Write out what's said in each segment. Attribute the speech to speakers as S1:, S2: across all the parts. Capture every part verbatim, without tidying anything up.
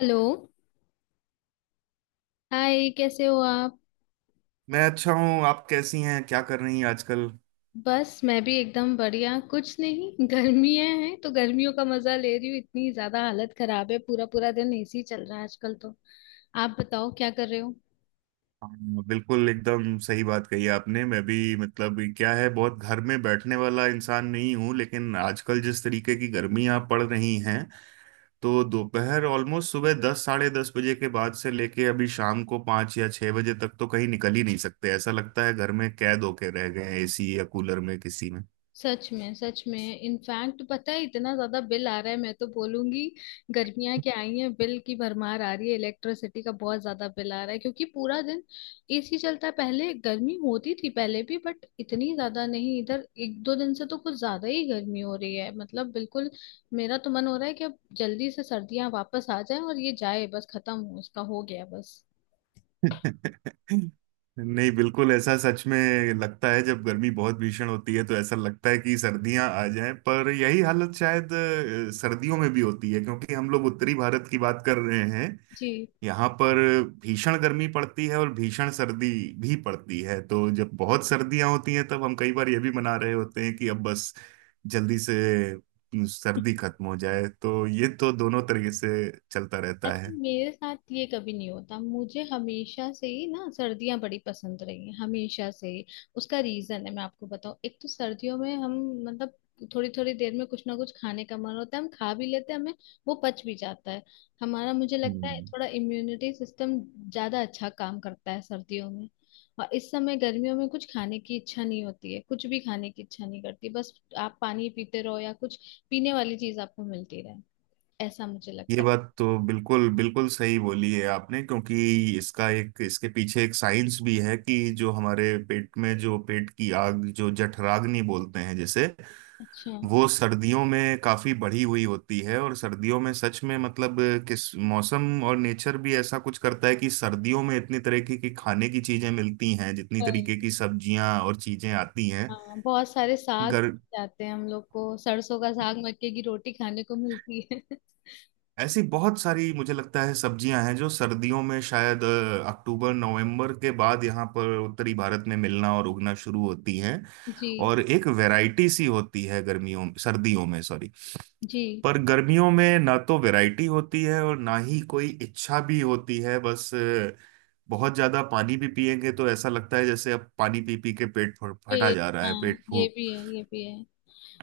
S1: Hello. Hi कैसे हो आप।
S2: मैं अच्छा हूँ, आप कैसी हैं, क्या कर रही हैं आजकल?
S1: बस मैं भी एकदम बढ़िया। कुछ नहीं, गर्मियां हैं तो गर्मियों का मजा ले रही हूँ। इतनी ज्यादा हालत खराब है, पूरा पूरा दिन एसी चल रहा है आजकल तो। आप बताओ क्या कर रहे हो।
S2: हाँ, बिल्कुल एकदम सही बात कही आपने। मैं भी, मतलब क्या है, बहुत घर में बैठने वाला इंसान नहीं हूँ, लेकिन आजकल जिस तरीके की गर्मियाँ पड़ रही हैं, तो दोपहर ऑलमोस्ट सुबह दस साढ़े दस बजे के बाद से लेके अभी शाम को पाँच या छः बजे तक तो कहीं निकल ही नहीं सकते। ऐसा लगता है घर में कैद होके रह गए हैं, एसी या कूलर में, किसी में।
S1: सच में सच में। इनफैक्ट पता है इतना ज्यादा बिल आ रहा है, मैं तो बोलूंगी गर्मियां क्या आई हैं बिल की भरमार आ रही है। इलेक्ट्रिसिटी का बहुत ज्यादा बिल आ रहा है क्योंकि पूरा दिन एसी चलता है। पहले गर्मी होती थी पहले भी बट इतनी ज्यादा नहीं। इधर एक दो दिन से तो कुछ ज्यादा ही गर्मी हो रही है, मतलब बिल्कुल। मेरा तो मन हो रहा है कि अब जल्दी से सर्दियां वापस आ जाए और ये जाए बस, खत्म हो इसका, हो गया बस।
S2: नहीं, बिल्कुल ऐसा सच में लगता है। जब गर्मी बहुत भीषण होती है तो ऐसा लगता है कि सर्दियां आ जाएं, पर यही हालत शायद अ, सर्दियों में भी होती है, क्योंकि हम लोग उत्तरी भारत की बात कर रहे हैं।
S1: जी।
S2: यहाँ पर भीषण गर्मी पड़ती है और भीषण सर्दी भी पड़ती है, तो जब बहुत सर्दियां होती हैं तब हम कई बार ये भी मना रहे होते हैं कि अब बस जल्दी से सर्दी खत्म हो जाए। तो ये तो दोनों तरीके से चलता रहता
S1: अच्छा
S2: है।
S1: मेरे साथ ये कभी नहीं होता। मुझे हमेशा से ही ना सर्दियां बड़ी पसंद रही हैं, हमेशा से ही। उसका रीजन है, मैं आपको बताऊं। एक तो सर्दियों में हम मतलब थोड़ी थोड़ी देर में कुछ ना कुछ खाने का मन होता है, हम खा भी लेते हैं, हमें वो पच भी जाता है। हमारा मुझे लगता है
S2: हम्म।
S1: थोड़ा इम्यूनिटी सिस्टम ज्यादा अच्छा काम करता है सर्दियों में। और इस समय गर्मियों में कुछ खाने की इच्छा नहीं होती है, कुछ भी खाने की इच्छा नहीं करती, बस आप पानी पीते रहो या कुछ पीने वाली चीज आपको मिलती रहे। ऐसा मुझे
S2: ये
S1: लगता है।
S2: बात तो बिल्कुल बिल्कुल सही बोली है आपने, क्योंकि इसका एक, इसके पीछे एक साइंस भी है कि जो हमारे पेट में जो पेट की आग जो जठराग्नि बोलते हैं, जैसे
S1: अच्छा।
S2: वो सर्दियों में काफी बढ़ी हुई होती है। और सर्दियों में सच में, मतलब किस मौसम और नेचर भी ऐसा कुछ करता है कि सर्दियों में इतनी तरह की की खाने की चीजें मिलती हैं, जितनी
S1: वही,
S2: तरीके की सब्जियां और चीजें आती हैं।
S1: हाँ बहुत सारे साग
S2: गर,
S1: जाते हैं। हम लोग को सरसों का साग मक्के की रोटी खाने को मिलती है
S2: ऐसी बहुत सारी, मुझे लगता है, सब्जियां हैं जो सर्दियों में शायद अ, अक्टूबर नवंबर के बाद यहाँ पर उत्तरी भारत में मिलना और उगना शुरू होती हैं,
S1: जी
S2: और एक वैरायटी सी होती है गर्मियों, सर्दियों में, सॉरी।
S1: जी।
S2: पर गर्मियों में ना तो वैरायटी होती है और ना ही कोई इच्छा भी होती है। बस अ, बहुत ज्यादा पानी भी पिएंगे तो ऐसा लगता है जैसे अब पानी पी पी के पेट फ- फटा
S1: खेत,
S2: जा रहा है,
S1: हाँ
S2: पेट
S1: ये
S2: फूक।
S1: भी है ये भी है।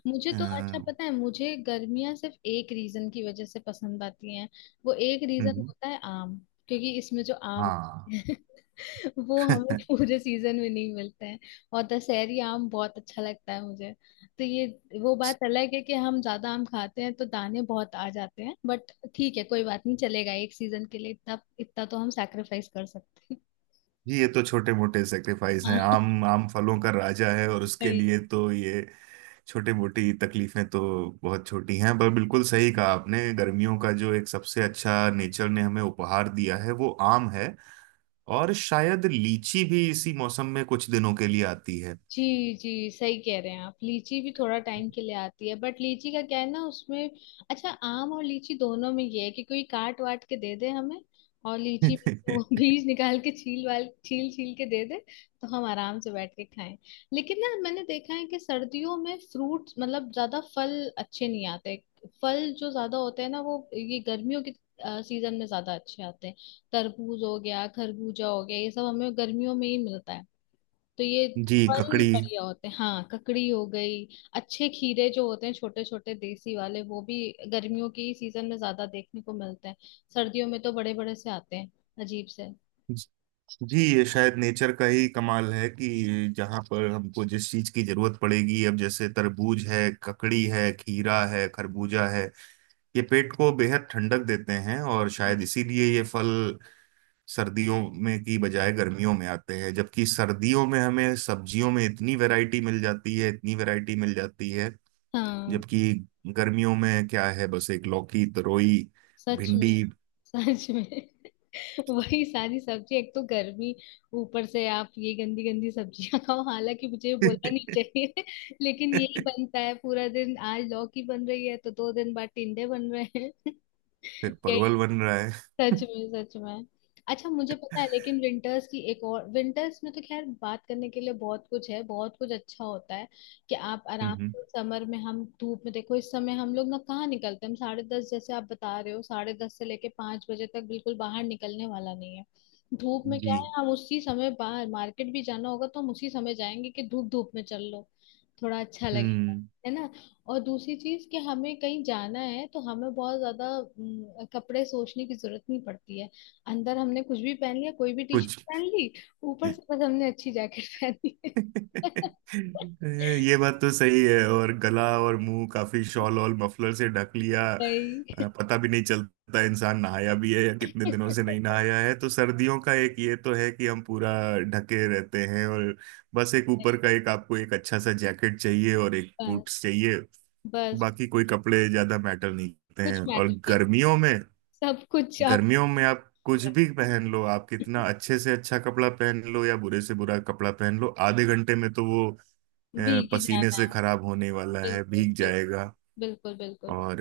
S1: मुझे
S2: अ,
S1: तो अच्छा
S2: हम्म।
S1: पता है, मुझे गर्मियाँ सिर्फ एक रीजन की वजह से पसंद आती हैं। वो एक रीजन होता है आम, क्योंकि इसमें जो आम
S2: हाँ।
S1: वो हमें पूरे सीजन में नहीं मिलते हैं। और दशहरी आम बहुत अच्छा लगता है मुझे। तो ये वो बात अलग है कि हम ज्यादा आम खाते हैं तो दाने बहुत आ जाते हैं, बट ठीक है, कोई बात नहीं, चलेगा एक सीजन के लिए। इतना इतना तो हम सैक्रिफाइस कर सकते हैं।
S2: जी, ये तो छोटे मोटे सेक्रीफाइस हैं। आम, आम फलों का राजा है, और उसके
S1: हाँ,
S2: लिए तो ये छोटे मोटी तकलीफें तो बहुत छोटी हैं। पर बिल्कुल सही कहा आपने, गर्मियों का जो एक सबसे अच्छा नेचर ने हमें उपहार दिया है वो आम है, और शायद लीची भी इसी मौसम में कुछ दिनों के लिए आती है।
S1: जी जी। सही कह रहे हैं आप, लीची भी थोड़ा टाइम के लिए आती है। बट लीची का क्या है ना, उसमें अच्छा, आम और लीची दोनों में ये है कि कोई काट वाट के दे दे हमें, और लीची में से वो बीज निकाल के छील वाल छील छील के दे दे, तो हम आराम से बैठ के खाएं। लेकिन ना, मैंने देखा है कि सर्दियों में फ्रूट्स मतलब ज्यादा फल अच्छे नहीं आते। फल जो ज्यादा होते हैं ना, वो ये गर्मियों के सीजन में ज्यादा अच्छे आते हैं। तरबूज हो गया, खरबूजा हो गया, ये सब हमें गर्मियों में ही मिलता है। तो ये
S2: जी,
S1: फल
S2: ककड़ी।
S1: बढ़िया होते हैं। हाँ, ककड़ी हो गई, अच्छे खीरे जो होते हैं छोटे छोटे देसी वाले वो भी गर्मियों की सीजन में ज्यादा देखने को मिलते हैं। सर्दियों में तो बड़े बड़े से आते हैं, अजीब से।
S2: जी, ये शायद नेचर का ही कमाल है कि जहाँ पर हमको जिस चीज की जरूरत पड़ेगी, अब जैसे तरबूज है, ककड़ी है, खीरा है, खरबूजा है, ये पेट को बेहद ठंडक देते हैं, और शायद
S1: जी।
S2: इसीलिए ये फल सर्दियों में की बजाय गर्मियों में आते हैं। जबकि सर्दियों में हमें सब्जियों में इतनी वैरायटी मिल जाती है, इतनी वैरायटी मिल जाती है,
S1: हाँ
S2: जबकि गर्मियों में क्या है? बस एक लौकी, तरोई,
S1: सच
S2: भिंडी।
S1: में सच में वही सारी सब्जी, एक तो गर्मी, ऊपर से आप ये गंदी गंदी सब्जियां खाओ, हालांकि मुझे ये बोलना नहीं चाहिए लेकिन यही बनता है पूरा दिन, आज लौकी बन रही है तो दो दिन बाद टिंडे बन रहे हैं
S2: फिर
S1: या
S2: परवल बन रहा है।
S1: सच में सच में। अच्छा मुझे पता है, लेकिन विंटर्स की एक और विंटर्स में तो खैर बात करने के लिए बहुत कुछ है, बहुत कुछ अच्छा होता है कि आप आराम
S2: हम्म।
S1: से समर में हम धूप में, देखो इस समय हम लोग ना कहाँ निकलते हैं, हम साढ़े दस, जैसे आप बता रहे हो साढ़े दस से लेके पांच बजे तक बिल्कुल बाहर निकलने वाला नहीं है। धूप में
S2: जी।
S1: क्या है, हम उसी समय बाहर मार्केट भी जाना होगा तो हम उसी समय जाएंगे कि धूप धूप में चल लो, थोड़ा अच्छा लगेगा,
S2: हम्म।
S1: है ना। और दूसरी चीज कि हमें कहीं जाना है तो हमें बहुत ज्यादा हम्म, कपड़े सोचने की जरूरत नहीं पड़ती है। अंदर हमने कुछ भी पहन लिया, कोई भी टी शर्ट
S2: कुछ।
S1: पहन ली, ऊपर से बस हमने अच्छी जैकेट पहनी है
S2: ये बात तो सही है, और गला और मुंह काफी शॉल और मफलर से ढक लिया, अ,
S1: नहीं
S2: पता भी नहीं चलता इंसान नहाया भी है या कितने दिनों से नहीं नहाया है। तो सर्दियों का एक ये तो है कि हम पूरा ढके रहते हैं, और बस एक ऊपर का, एक आपको एक अच्छा सा जैकेट चाहिए और एक
S1: नहीं,
S2: बूट्स चाहिए,
S1: बस बस।
S2: बाकी कोई कपड़े ज्यादा मैटर नहीं करते
S1: कुछ
S2: हैं। और
S1: मैटर नहीं।
S2: गर्मियों में,
S1: सब कुछ आप
S2: गर्मियों में आप कुछ भी पहन लो, आप कितना अच्छे से अच्छा कपड़ा पहन लो या बुरे से बुरा कपड़ा पहन लो, आधे घंटे में तो वो अ,
S1: भीगी
S2: पसीने
S1: जाना
S2: से
S1: है।
S2: खराब होने वाला है,
S1: बिल्कुल
S2: भीग
S1: बिल्कुल
S2: जाएगा।
S1: बिल्कुल बिल्कुल।
S2: और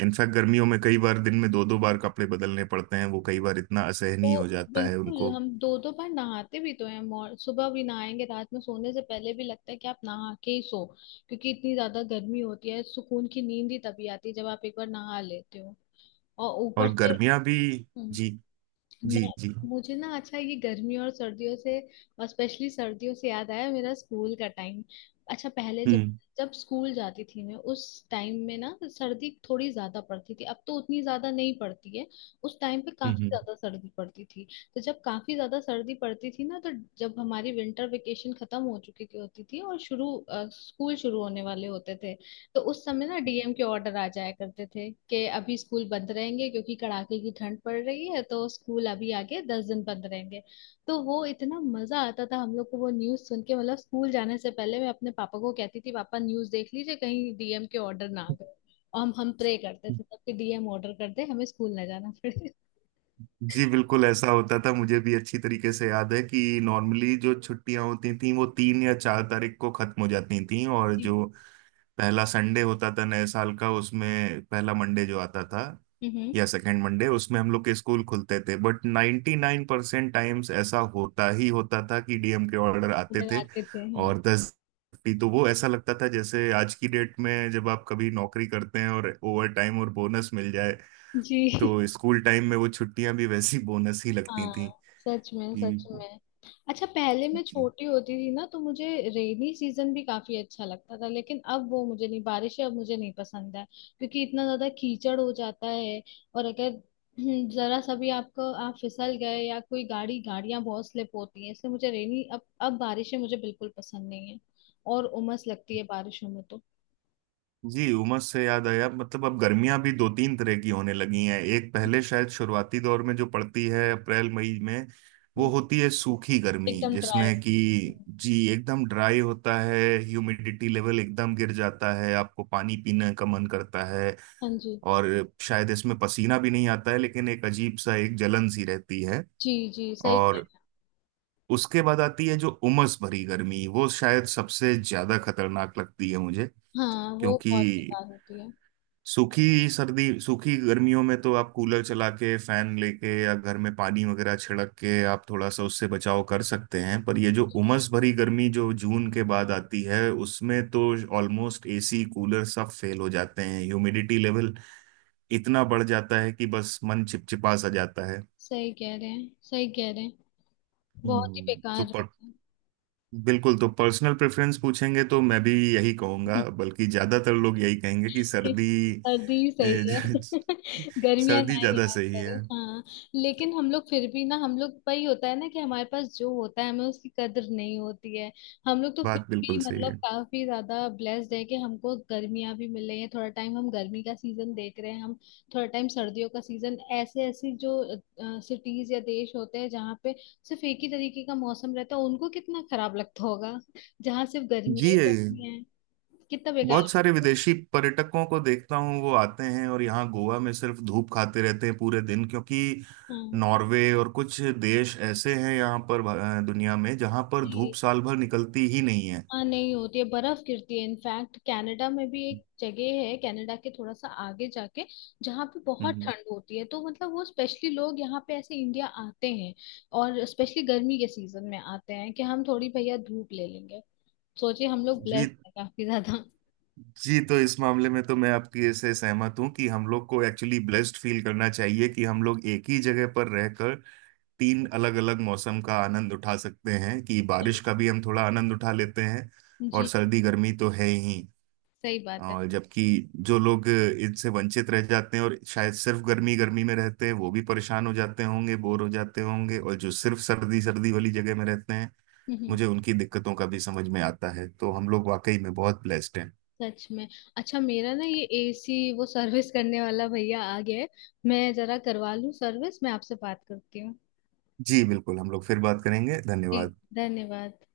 S2: इनफैक्ट गर्मियों में कई बार दिन में दो दो बार कपड़े बदलने पड़ते हैं, वो कई बार इतना असहनीय
S1: तो
S2: हो जाता है
S1: बिल्कुल
S2: उनको।
S1: हम दो दो बार नहाते भी तो हैं, मॉर सुबह भी नहाएंगे रात में सोने से पहले भी लगता है कि आप नहा के ही सो, क्योंकि इतनी ज्यादा गर्मी होती है। सुकून की नींद ही तभी आती है जब आप एक बार नहा लेते हो। और ऊपर
S2: और
S1: से
S2: गर्मियां भी।
S1: हम्म।
S2: जी। जी।
S1: मैं
S2: जी।
S1: मुझे ना अच्छा ये गर्मी और सर्दियों से, और स्पेशली सर्दियों से याद आया मेरा स्कूल का टाइम। अच्छा पहले जब
S2: हम्म।
S1: जब स्कूल जाती थी मैं, उस टाइम में ना सर्दी थोड़ी ज्यादा पड़ती थी, अब तो उतनी ज्यादा नहीं पड़ती है, उस टाइम पे
S2: हम्म।
S1: काफी
S2: हम्म।
S1: ज्यादा सर्दी पड़ती थी। तो जब काफी ज्यादा सर्दी पड़ती थी ना, तो जब हमारी विंटर वेकेशन खत्म हो चुकी थी होती थी और शुरू अ, स्कूल शुरू होने वाले होते थे, तो उस समय ना डीएम के ऑर्डर आ जाया करते थे कि अभी स्कूल बंद रहेंगे क्योंकि कड़ाके की ठंड पड़ रही है तो स्कूल अभी आगे दस दिन बंद रहेंगे। तो वो इतना मजा आता था हम लोग को वो न्यूज सुन के, मतलब स्कूल जाने से पहले मैं अपने पापा को कहती थी पापा न्यूज देख लीजिए कहीं डीएम के ऑर्डर ना आ गए। और हम हम प्रे करते थे तब कि डीएम ऑर्डर कर दे हमें स्कूल ना जाना पड़े।
S2: जी, बिल्कुल ऐसा होता था, मुझे भी अच्छी तरीके से याद है कि नॉर्मली जो छुट्टियां होती थी वो तीन या चार तारीख को खत्म हो जाती थी, और
S1: जी।
S2: जो पहला संडे होता था नए साल का, उसमें पहला मंडे जो आता था
S1: हम्म
S2: या सेकंड मंडे, उसमें हम लोग के स्कूल खुलते थे, बट 99% परसेंट टाइम्स ऐसा होता ही होता था कि डीएम के ऑर्डर आते
S1: ऑर्डर
S2: थे,
S1: आते थे हाँ।
S2: और दस, तो वो ऐसा लगता था जैसे आज की डेट में जब आप कभी नौकरी करते हैं और ओवर टाइम और बोनस मिल जाए,
S1: जी।
S2: तो स्कूल टाइम में वो छुट्टियां भी वैसी बोनस ही लगती थी,
S1: हाँ सच में सच
S2: कि।
S1: में। अच्छा पहले मैं
S2: जी।
S1: छोटी होती थी ना तो मुझे रेनी सीजन भी काफी अच्छा लगता था, लेकिन अब वो मुझे नहीं, बारिश अब मुझे नहीं पसंद है क्योंकि इतना ज्यादा कीचड़ हो जाता है। और अगर हम्म, जरा सा भी आपको आप फिसल गए या कोई गाड़ी गाड़ियां बहुत स्लिप होती हैं, इसलिए मुझे रेनी अब अब बारिशें मुझे बिल्कुल पसंद नहीं है। और उमस लगती है बारिशों में तो।
S2: जी, उमस से याद आया, मतलब अब गर्मियां भी दो तीन तरह की होने लगी हैं। एक पहले शायद शुरुआती दौर में जो पड़ती है अप्रैल मई में, वो
S1: हम्म,
S2: होती है सूखी गर्मी,
S1: एकदम ड्राई।
S2: जिसमें कि। जी एकदम ड्राई होता है। ह्यूमिडिटी लेवल एकदम गिर जाता है, आपको पानी पीने का मन करता है,
S1: हाँ जी
S2: और शायद इसमें पसीना भी नहीं आता है, लेकिन एक अजीब सा एक जलन सी रहती है।
S1: जी। जी सही कह
S2: और
S1: रहे
S2: उसके बाद आती है जो उमस भरी गर्मी, वो शायद सबसे ज्यादा खतरनाक लगती है मुझे,
S1: हैं। हाँ वो
S2: क्योंकि
S1: बहुत बेकार होती है।
S2: सूखी सर्दी, सूखी गर्मियों में तो आप कूलर चला के फैन लेके या घर में पानी वगैरह छिड़क के आप थोड़ा सा उससे बचाव कर सकते हैं, पर ये जो उमस भरी गर्मी जो जून के बाद आती है, उसमें तो ऑलमोस्ट एसी कूलर सब फेल हो जाते हैं, ह्यूमिडिटी लेवल इतना बढ़ जाता है कि बस मन चिपचिपा सा जाता है।
S1: सही कह रहे हैं सही कह रहे हैं, बहुत ही
S2: हम्म तो
S1: बेकार
S2: पर,
S1: रहता है।
S2: बिल्कुल, तो पर्सनल प्रेफरेंस पूछेंगे तो मैं भी यही कहूंगा, बल्कि ज्यादातर लोग यही कहेंगे कि
S1: किस
S2: सर्दी,
S1: सर्दी ही
S2: ए,
S1: सही है
S2: ज-
S1: गर्मियां ना
S2: सर्दी
S1: ही
S2: ज्यादा
S1: आया
S2: सही
S1: करे,
S2: है।
S1: हाँ। लेकिन हम लोग फिर भी ना, हम लोग वही होता है ना कि हमारे पास जो होता है हमें उसकी कदर नहीं होती है। हम लोग तो फिर
S2: बात बिल्कुल
S1: भी
S2: सही
S1: मतलब
S2: है।
S1: काफी ज्यादा ब्लेस्ड है कि हमको गर्मियां भी मिल रही हैं, थोड़ा टाइम हम गर्मी का सीजन देख रहे हैं हम, थोड़ा टाइम सर्दियों का सीजन। ऐसे ऐसे जो सिटीज या देश होते हैं जहाँ पे सिर्फ एक ही तरीके का मौसम रहता है, उनको कितना खराब लगता होगा जहाँ सिर्फ गर्मियां
S2: जी,
S1: ही
S2: ये
S1: रहती हैं, कितना बेकार।
S2: बहुत सारे विदेशी पर्यटकों को देखता हूँ, वो आते हैं और यहाँ गोवा में सिर्फ धूप खाते रहते हैं पूरे दिन, क्योंकि
S1: हाँ
S2: नॉर्वे और कुछ देश ऐसे हैं यहाँ पर अ, दुनिया में, जहाँ पर धूप
S1: जी।
S2: साल भर निकलती ही नहीं है।
S1: हाँ नहीं होती है, बर्फ गिरती है। इनफैक्ट कनाडा में भी एक जगह है, कनाडा के थोड़ा सा आगे जाके जहाँ पे बहुत
S2: हम्म।
S1: ठंड होती है, तो मतलब वो स्पेशली लोग यहाँ पे ऐसे इंडिया आते हैं, और स्पेशली गर्मी के सीजन में आते हैं कि हम थोड़ी भैया धूप ले लेंगे। सोचिए हम लोग ब्लेस्ड
S2: जी।
S1: हैं काफी ज्यादा
S2: जी, तो इस मामले में तो मैं आपकी से सहमत हूँ कि हम लोग को एक्चुअली ब्लेस्ड फील करना चाहिए कि हम लोग एक ही जगह पर रहकर तीन अलग अलग मौसम का आनंद उठा सकते हैं, कि बारिश का भी हम थोड़ा आनंद उठा लेते हैं और
S1: जी
S2: सर्दी गर्मी तो है ही,
S1: सही बात है।
S2: और जबकि जो लोग इनसे वंचित रह जाते हैं और शायद सिर्फ गर्मी गर्मी में रहते हैं वो भी परेशान हो जाते होंगे, बोर हो जाते होंगे, और जो सिर्फ सर्दी सर्दी वाली जगह में रहते हैं,
S1: हम्म, हम्म,
S2: मुझे उनकी दिक्कतों का भी समझ में आता है, तो हम लोग वाकई में बहुत ब्लेस्ड हैं।
S1: सच में। अच्छा मेरा ना ये एसी वो सर्विस करने वाला भैया आ गया है, मैं जरा करवा लूँ सर्विस। मैं आपसे बात करती हूँ।
S2: जी, बिल्कुल, हम लोग फिर बात करेंगे,
S1: जी
S2: धन्यवाद।
S1: धन्यवाद।